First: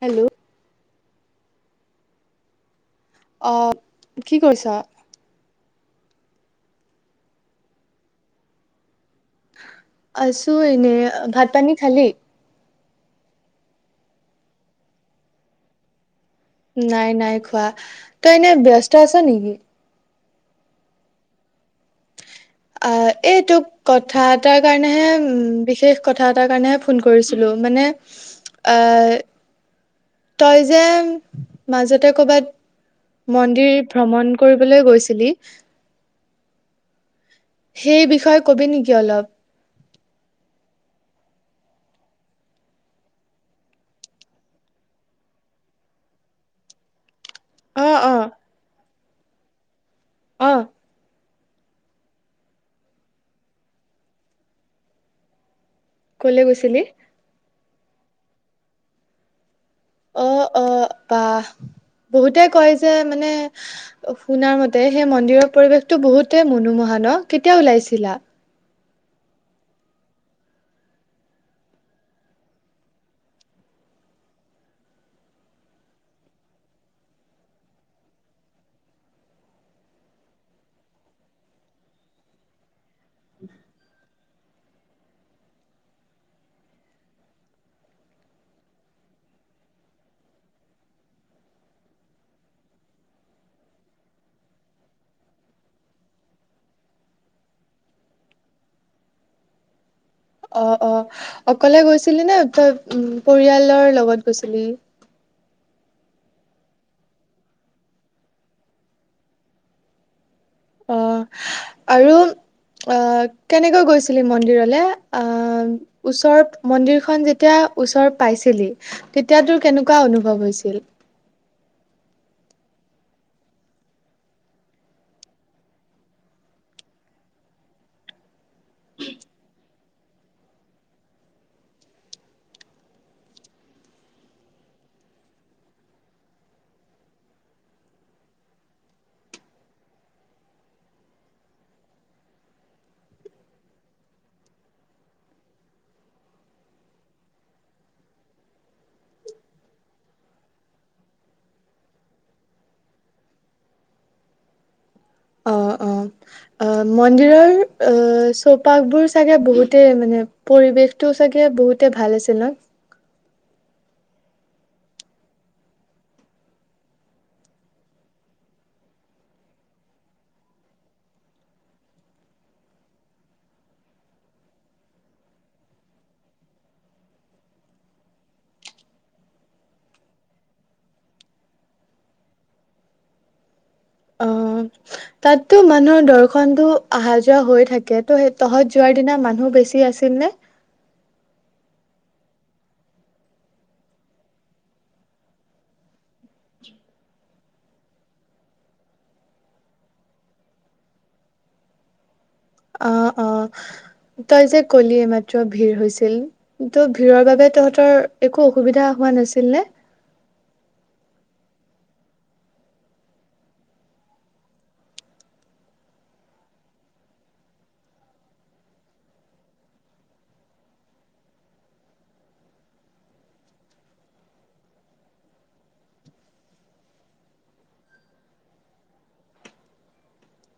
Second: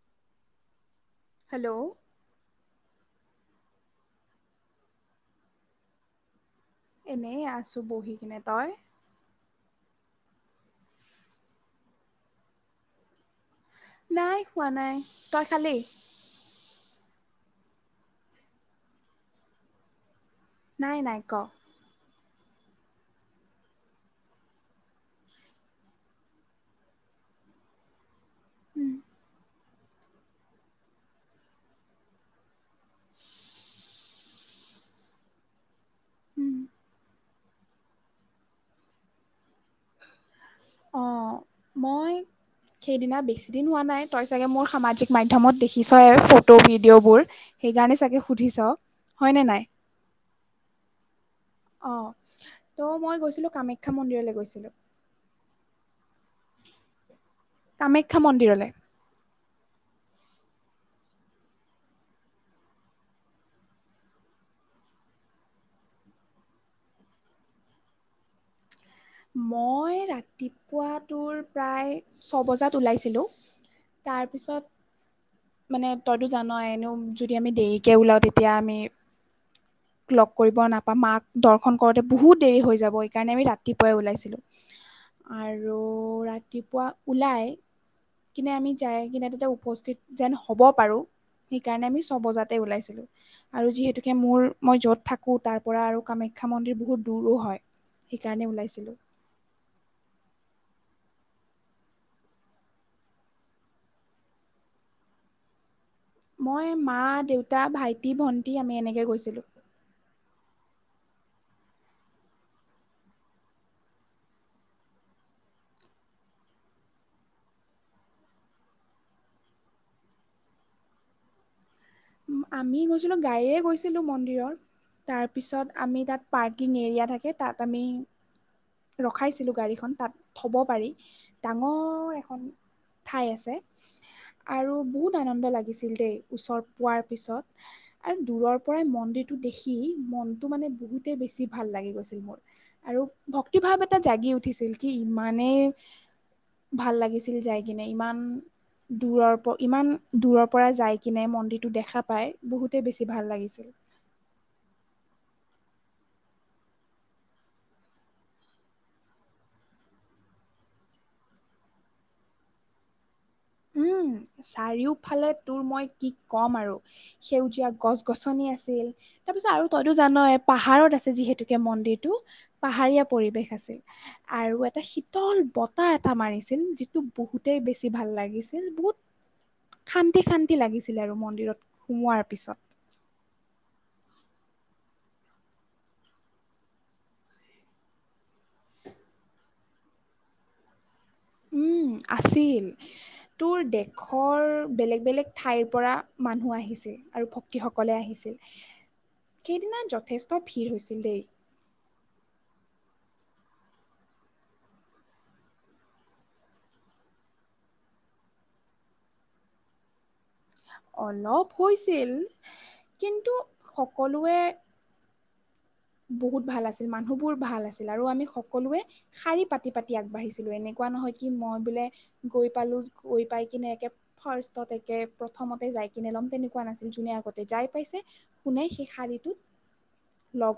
Hello hello অহ কি কৰিছা এনেই আছোঁ বহি কিনে তই আছোঁ এনে ভাত পানী খালি নাই খোৱা নাই তই খালি নাই নাই খোৱা তই এনে ব্যস্ত আছ নেকি। নাই নাই ক অ এই তোক কথা এটাৰ কাৰণেহে উ বিশেষ কথা এটাৰ কাৰণেহে ফোন কৰিছিলো। মানে আ তই যে মাজতে কৰ'বাত মন্দিৰ ভ্ৰমণ কৰিবলৈ গৈছিলি উম, সেই বিষয়ে কবি নেকি অলপ অ মই সেইদিনা বেছিদিন হোৱা নাই তই চাগে মোৰ সামাজিক মাধ্যমত দেখিছয় ফটো, ভিডিঅ'বোৰ। অ সেইকাৰণে অ চাগে সুধিছ হয়নে নাই? অ। অঁ ত' মই গৈছিলোঁ কামাখ্যা মন্দিৰলৈ গৈছিলোঁ। কলে গৈছিলি? কামাখ্যা মন্দিৰলে। অ অ বাহ। বহুতে কয় যে মানে শুনাৰ মতে সেই মন্দিৰৰ পৰিৱেশতো বহুতে মনোমোহা। ন কেতিয়া ওলাইছিলা? মই ৰাতিপুৱা তোৰ প্ৰায় ছ বজাত ওলাইছিলোঁ। তাৰ পিছত। মানে তইটো জানই এনেও যদি আমি দেৰিকে ওলাও তেতিয়া আমি লগ কৰিব নাপাম মাক দৰ্শন কৰোতে বহুত দেৰি হৈ যাব। এইকাৰণে আমি ৰাতি পুৱাই ওলাইছিলোঁ আৰু ৰাতিপুৱা ওলাই কিনে আমি যাই কিনে তোতে উপস্থিত যেন হব পাৰো। সেইকাৰণে আমি ছবজাতে ওলাইছিলো আৰু যিহেতুকে মোৰ মই য'ত থাকো তাৰ পৰা আৰু কামা ক্ষা মন্দিৰ বহুত দূৰো হয়। সেইকাৰণে ওলাইছিলোঁ। অ অ অকলে গৈছিলি নে তই উম পৰিয়ালৰ লগত গৈছিলি? মই, মা, দেউতা, ভাইটি, ভণ্টী আমি এনেকে গৈছিলোঁ। অ আৰু অ কেনেকৈ গৈছিলি মন্দিৰলেমঅ ওচৰত মন্দিৰখন যেতিয়া ওচৰ পাইছিলি তেতিয়া তোৰ কেনেকুৱা অনুভৱ হৈছিল। আমি গৈছিলোঁ গাড়ীয়ে গৈছিলোঁ মন্দিৰৰ। তাৰপিছত আমি তাত পাৰ্কিং এৰিয়া থাকে। তাত আমি ৰখাইছিলো গাড়ীখন তাত থব পাৰি, ডাঙৰ এখন ঠাই আছে আৰু বহুত আনন্দ লাগিছিল দেই, ওচৰ পোৱাৰ পিছত আৰু দূৰৰ পৰাই মন্দিৰটো দেখি মনটো মানে বহুতেই বেছি ভাল লাগি গৈছে ছিল মোৰ আৰু ভক্তি ভাৱ এটা জাগি উঠিছিল কি ইমানেই ভাল লাগিছিল যাই কিনে ইমান দূৰৰ প ইমান দূৰৰ পৰা যাই কিনে মন্দিৰটো দেখা পাই বহুতেই বেছি ভাল লাগিছিল। অ অ। অ মন্দিৰৰ চৌপাশবোৰ চাগে বহুতে মানে পৰিৱেশ টো চাগে বহুতে ভাল আছে ন? উম চাৰিওফালে তোৰ মই কি ক'ম আৰু সেউজীয়া গছ গছনি আছে। ছিল তাৰ পিছত আৰু তইতো জানই পাহাৰত আছে যিহেতুকে মন্দিৰটো। পাহাৰীয়া পৰিৱেশ আছে। আৰু এটা শীতল বতাহ এটা মাৰিছিল যিটো বহুতেই বেছি ভাল লাগিছিল। বহুত [unintelligible] শান্তি শান্তি লাগিছিলে আৰু মন্দিৰত সোমোৱাৰ পিছত। অ। তাততো মানুহৰ দৰ্শনতো অহা যোৱা হৈ থাকে। ত' তহঁত যোৱাৰ দিনা মানুহ বেছি আছিল নে? উম আছিল। তোৰ দেশৰ বেলেগ বেলেগ ঠাইৰ পৰা মানুহ আহিছে আৰু ভক্তিসকলে আহিছে। সেইদিনা যথেষ্ট ভিৰ হৈছিল দেই। অ অ। তই যে কলি এ মাত্ৰ ভিৰ হৈছিল। ত' ভিৰৰ বাবে তহঁতৰ একো অসুবিধা হোৱা হোৱা নাছিল নে? অলপ হৈছিল। কিন্তু সকলোৱে বহুত ভাল আছিল মানুহ বোৰ ভাল আছিল আৰু আমি সকলোৱে শাৰী পাতি পাতি আগবাঢ়িছিলো। এনেকু নহয় কি, মই বোলে গৈ পালো গৈ পাই কিনে একে ফাৰ্ষ্ট একে প্ৰথমতে যাই পিনে লম তেনেকুৱা নাছিল যোনে আগতে যাই পাইছে শুনে সেই শাৰীটো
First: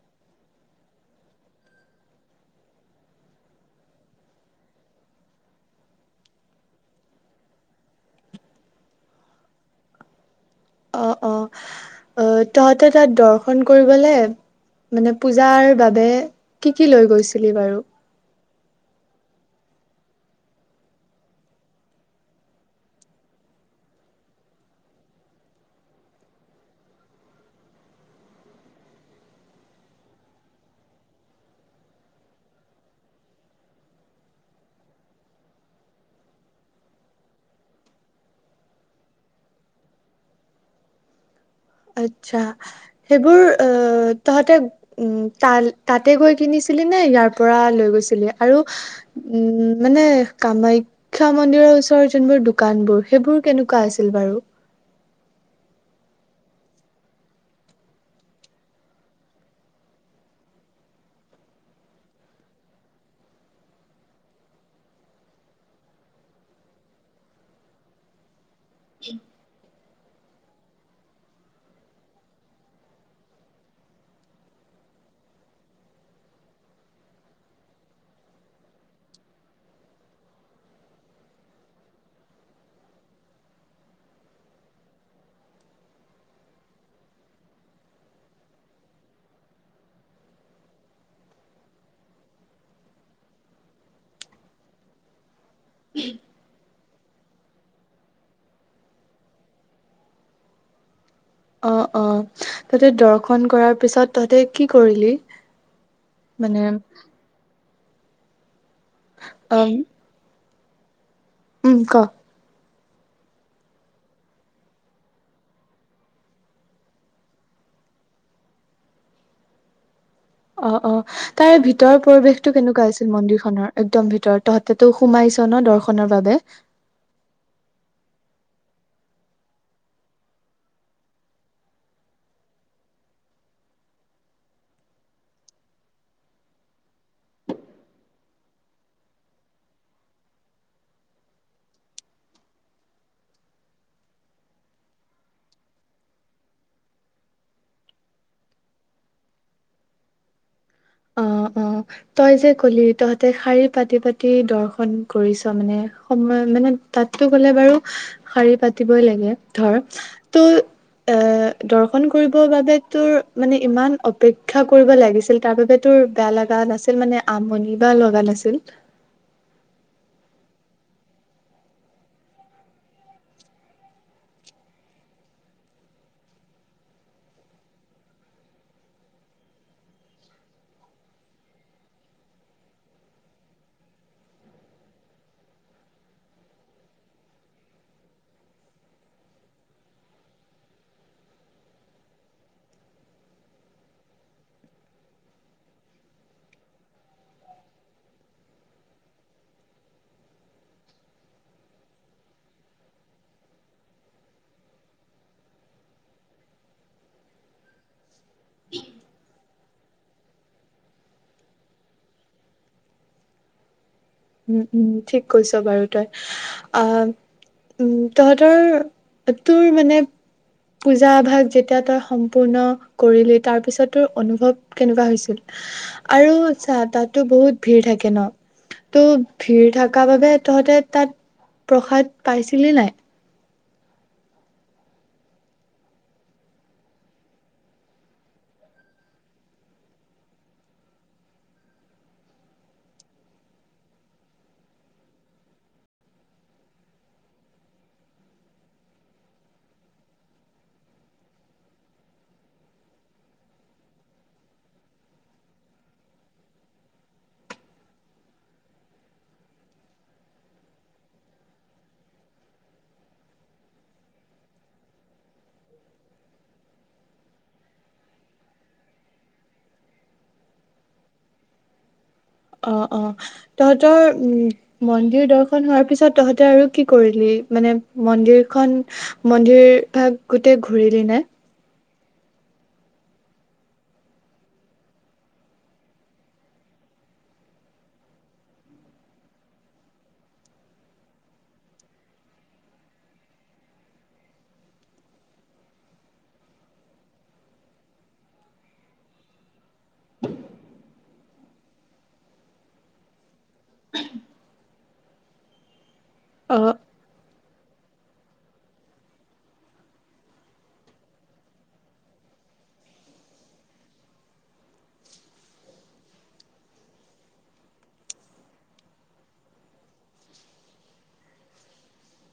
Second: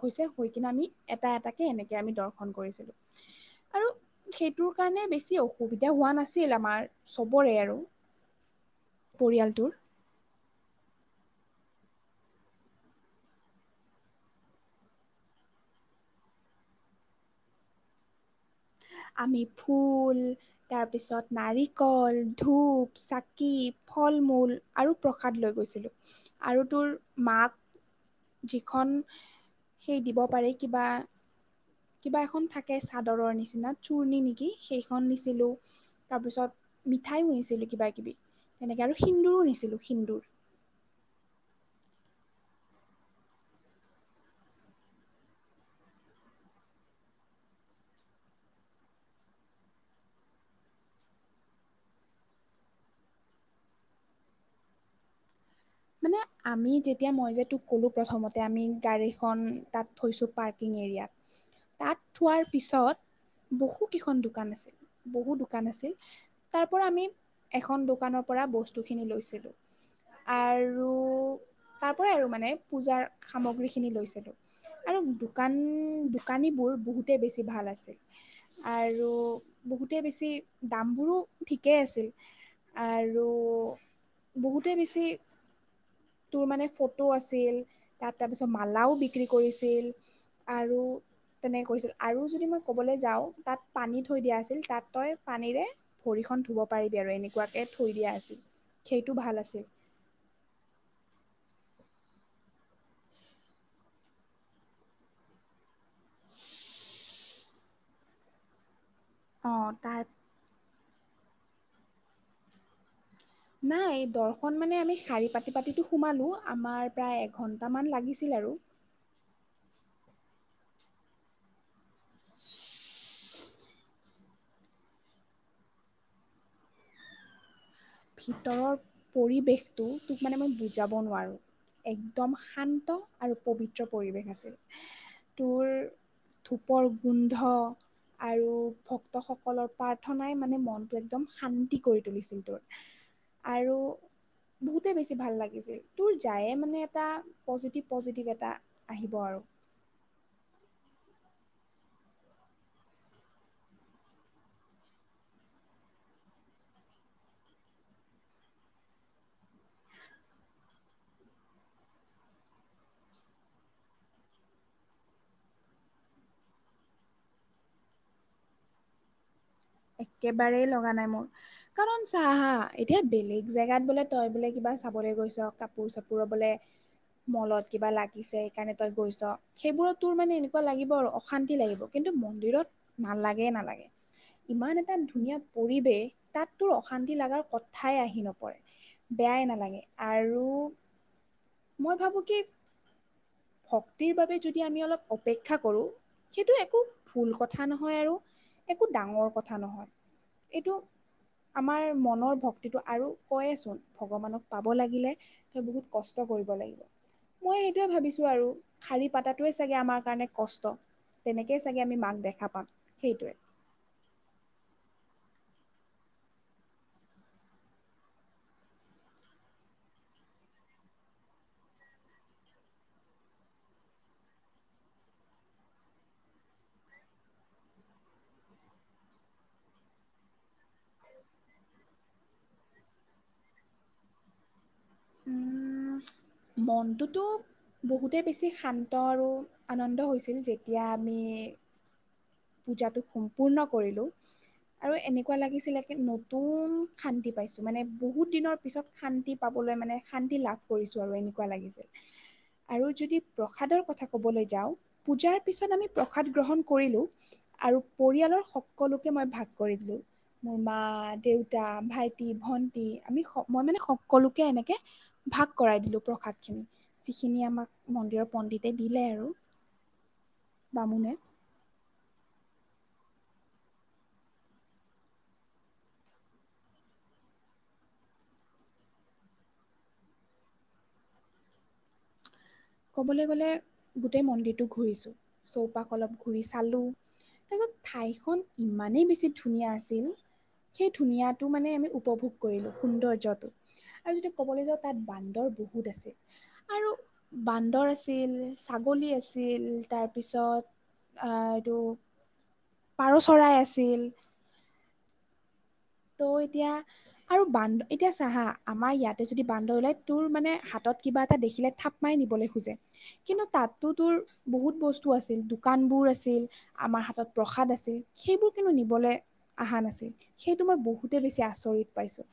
হৈছে হৈ কিনে আমি এটা এটাকে এনেকৈ আমি দৰ্শন কৰিছিলোঁ। আৰু সেইটোৰ কাৰণে বেছি অসুবিধা হোৱা নাছিল আমাৰ চবৰে আৰু। [inaudible] পৰিয়ালটোৰ অ অ অ তহঁতে তাত দৰ্শন কৰিবলে মানে পূজাৰ বাবে কি কি লৈ গৈছিলি বাৰু? আমি ফুল তাৰপিছত নাৰিকল ধূপ চাকি ফল মূল আৰু প্ৰসাদ লৈ গৈছিলোঁ আৰু তোৰ মাক যিখন সেই দিব পাৰি কিবা কিবা এখন থাকে চাদৰৰ নিচিনা চূৰ্ণি নেকি? সেইখন নিছিলোঁ, তাৰপিছত মিঠাইও নিছিলোঁ কিবা কিবি, তেনেকে আৰু সিন্দুৰো নিছিলোঁ সিন্দুৰ। [inaudible] আটচ্চা সেইবোৰ অ তহঁতে উ তাতে গৈ কিনিছি ইয়াৰ পৰা লৈ গৈছিলি আৰু উম মানে কামাখ্যা মন্দিৰৰ ওচৰৰ যোনবোৰ দোকানবোৰ সেইবোৰ কেনেকুৱা আছিল বাৰু? মানে আমি যেতিয়া মই যে তোক ক'লো প্ৰথমতে আমি গাড়ীখন তাত থৈছো পাৰ্কিং এৰীয়াত তাত থোৱাৰ পিছত বহু কেইখন দোকান আছিল বহু দোকান আছিল। তাৰ পৰা আমি এখন দোকানৰ পৰা বস্তুখিনি লৈছিলোঁ আৰু। [inaudible] তাৰ পৰাই আৰু মানে পূজাৰ সামগ্ৰী খিনি লৈছিলো। আৰু দোকান দোকানীবোৰ বহুতে বেছি ভাল আছে। আৰু বহুতেই বেছি দামবোৰো ঠিকেই আছিল। আৰু বহুতেই বেছি তোৰ মানে ফটো আছিল, তাত তাৰপিছত মালাও বিক্ৰী কৰিছিল। আৰু তেনেকে কৰিছিল আৰু যদি মই ক'বলৈ যাওঁ, তাত পানী থৈ দিয়া আছিল তাত তই পানীৰে ভৰি খন ধুব পাৰিবি আৰু এনেকুৱা কে থৈ দিয়া আছিল সেইটো ভাল আছিল। অ অ তহতে দৰ্শন কৰাৰ পিছত তহতে কি কৰিলি? মানে অ অম তাৰ উম ক। নাই দৰ্শন মানে আমি শাৰী পাতি পাতিটো সোমালো, আমাৰ প্ৰায় এঘন্টা মান লাগিছিলে। আৰু। [inaudible] অ অ তাৰে ভিতৰৰ পৰিৱেশতটো কেনেকুৱা আছিল? মন্দিৰ খনৰ একদম ভিতৰত তহতে সোমাই ছ ন দৰ্শনৰ বাবে। ভিতৰৰ পৰিৱেশটো তোক মানে মই বুজাব নোৱাৰোঁ। একদম শান্ত আৰু পবিত্ৰ পৰিৱেশ আছিল। তোৰ ধূপৰ গোন্ধ আৰু ভক্তসকলৰ প্ৰাৰ্থনাই মানে মনটো একদম শান্তি কৰি তুলিছিল তোৰ। আৰু বহুতে বেছি ভাল লাগিছিল। তোৰ যায়ে মানে এটা পজিটিভ পজিটিভ এটা আহিব আৰু। [inaudible] [inaudible] অ অ। তই যে কলি তহঁতে শাৰী পাতি পাতি দৰ্শন কৰিছ মানে সময় মানে তাততো গলে বাৰু শাৰী পাতিবই লাগে ধৰ ত' এ দৰ্শন কৰিবৰ বাবে তোৰ মানে ইমান অপেক্ষা কৰিব লাগিছিল তাৰ বাবে [unintelligible] তোৰ বেয়া লগা নাছিল মানে আমনি বা লগা নাছিল [unintelligible] একেবাৰেই লগা নাই মোৰ কাৰণ চা হা এতিয়া বেলেগ জেগাত বোলে তই বোলে কিবা চাব [unintelligible] চাবলৈ গৈছ কাপোৰ-চাপোৰ ল'বলৈ [unintelligible] মলত কিবা লাগিছে সেইকাৰণে তই গৈছ সেইবোৰত তোৰ মানে এনেকুৱা লাগিব আৰু অশান্তি লাগিব কিন্তু [unintelligible] মন্দিৰত নালাগে নালাগে [unintelligible] ইমান এটা ধুনীয়া পৰিৱেশ তাত তোৰ অশান্তি লগাৰ কথাই আহি নপৰে বেয়াই [unintelligible] নালাগে আৰু মই ভাবোঁ কি ভক্তিৰ বাবে যদি আমি অলপ অপেক্ষা কৰোঁ [unintelligible] সেইটো একো ভুল কথা নহয় আৰু একো ডাঙৰ কথা নহয় এইটো আমাৰ মনৰ ভক্তিটো আৰু কয়চোন ভগৱানক পাব লাগিলে ত বহুত কষ্ট [unintelligible] মই সেইটোৱেই ভাবিছো আৰু শাৰী পতাটোৱেই চাগে আমাৰ কাৰণে কষ্ট। তেনেকেই চাগে আমি মাক দেখা পাম সেইটোৱেই। উম উম ঠিক কৈছ বাৰু তই। আহ উম তহঁতৰ তোৰ মানে পূজা আভাস যেতিয়া তই সম্পূৰ্ণ কৰিলি তাৰ পিছত তোৰ অনুভৱ কেনেকুৱা হৈছিল? আৰু আচ্ছা তাতো বহুত ভিৰ থাকে ন [unintelligible] ত' ভিৰ থকা বাবে তহঁতে তাত প্ৰসাদ পাইছিলি নাই? [inaudible] মনটোতো বহুতে বেছি শান্ত আৰু আনন্দ হৈছিল যেতিয়া আমি [unintelligible] [unintelligible] পূজাটো সম্পূৰ্ণ কৰিলোঁ [unintelligible] আৰু এনেকুৱা লাগিছিলে কি নতুন শান্তি পাইছো মানে বহুত দিনৰ পিছত শান্তি পাব [unintelligible] [unintelligible] মানে শান্তি লাভ কৰিছোঁ আৰু এনেকুৱা লাগিছে [unintelligible] আৰু যদি প্ৰসাদৰ কথা কবলৈ যাওঁ পূজাৰ পিছত আমি প্ৰসাদ গ্ৰহণ কৰিলো [unintelligible] আৰু পৰিয়ালৰ সকলোকে মই ভাগ কৰি দিলো মোৰ মা, দেউতা, ভাইটি, ভন্টি আমি মই মানে সকলোকে এনেকে ভাগ কৰাই দিলোঁ প্ৰসাদখিনি যিখিনি আমাক মন্দিৰৰ পণ্ডিতে দিলে আৰু বামুণে অ অ তহঁতৰ উম মন্দিৰ দৰ্শন হোৱাৰ পিছত তহঁতে আৰু কি কৰিলি মানে মন্দিৰখন মন্দিৰ ভাগ গোটেই ঘূৰিলি নাই ক'বলৈ গ'লে গোটেই মন্দিৰটো ঘূৰিছোঁ চৌপাশ অলপ ঘূৰি চালোঁ তাৰপিছত ঠাইখন ইমানেই বেছি ধুনীয়া আছিল সেই ধুনীয়াটো মানে আমি উপভোগ কৰিলো সৌন্দৰ্যটো আৰু যদি ক'বলৈ যাওঁ তাত বান্দৰ বহুত আছিল আৰু বান্দৰ আছিল, ছাগলী আছিল তাৰপিছত আহ এইটো পাৰ চৰাই আছিল তো এতিয়া অ' আৰু বান্দৰ এতিয়া চা হা আমাৰ ইয়াতে যদি বান্দৰ ওলাই তোৰ মানে হাতত কিবা এটা দেখিলে থাপ মাই নিব খোজে কিন্তু তাতো তোৰ বহুত বস্তু আছিল দোকানবোৰ আছিল আমাৰ হাতত প্ৰসাদ আছিল সেইবোৰ কিন্তু নিবলৈ অহা নাছিল সেইটো মই বহুতেই বেছি আচৰিত পাইছোঁ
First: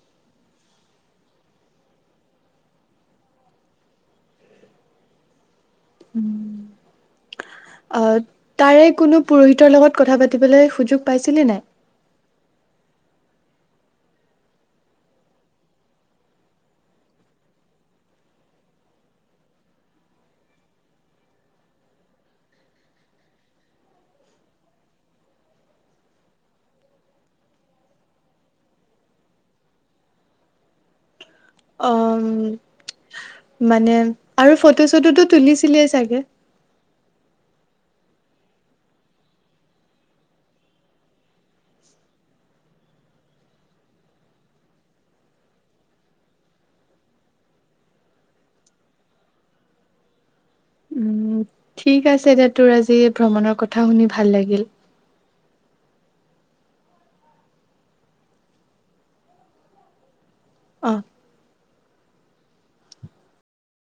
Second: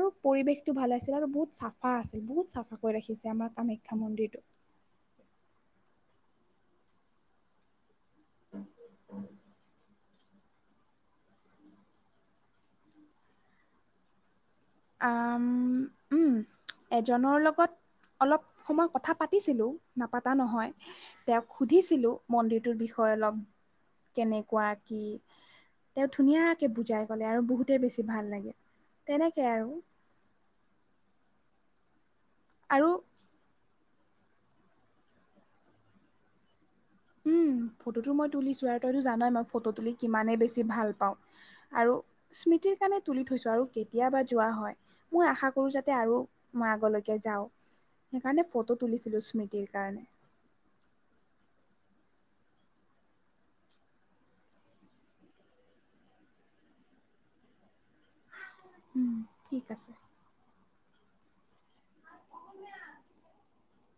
আৰু পৰিৱেশটো ভাল আছিল আৰু বহুত চাফা আছিল বহুত চাফা কৈ ৰাখিছে আমাৰ কামাখ্যা মন্দিৰটো। [inaudible] তাৰে কোনো পুৰোহিতৰ লগত কথা পাতিবলৈ সুযোগ পাইছিলি নাই আহ উম এজনৰ লগত অলপ সময় কথা পাতিছিলো নাপাতা নহয় তেওঁক সুধিছিলো মন্দিৰটোৰ বিষয়ে বিষয়ে অলপ কেনেকুৱা কি তেওঁ ধুনীয়াকে বুজাই কলে আৰু বহুতে বেছি ভাল লাগে তেনেকে তেনেকে আৰু অ আৰু মানে আৰু ফটো চটোটো তুলিছিলেই চাগে ফটো মই তুলিছো আৰু তইতো জানয় মই ফটো তুলি কিমানেই বেছি ভাল পাওঁ আৰু কাৰণে তুলি থৈছো আৰু কেতিয়াবা যোৱা হয় মই আশা কৰো যাতে আৰু মই আগলৈকে যাও। সেইকাৰণে ফটো তুলিছিলো স্মৃতিৰ কাৰণে। উম ঠিক আছে দে তোৰ আজি ভ্ৰমণৰ কথা শুনি ভাল লাগিল। ঠিক আছে অ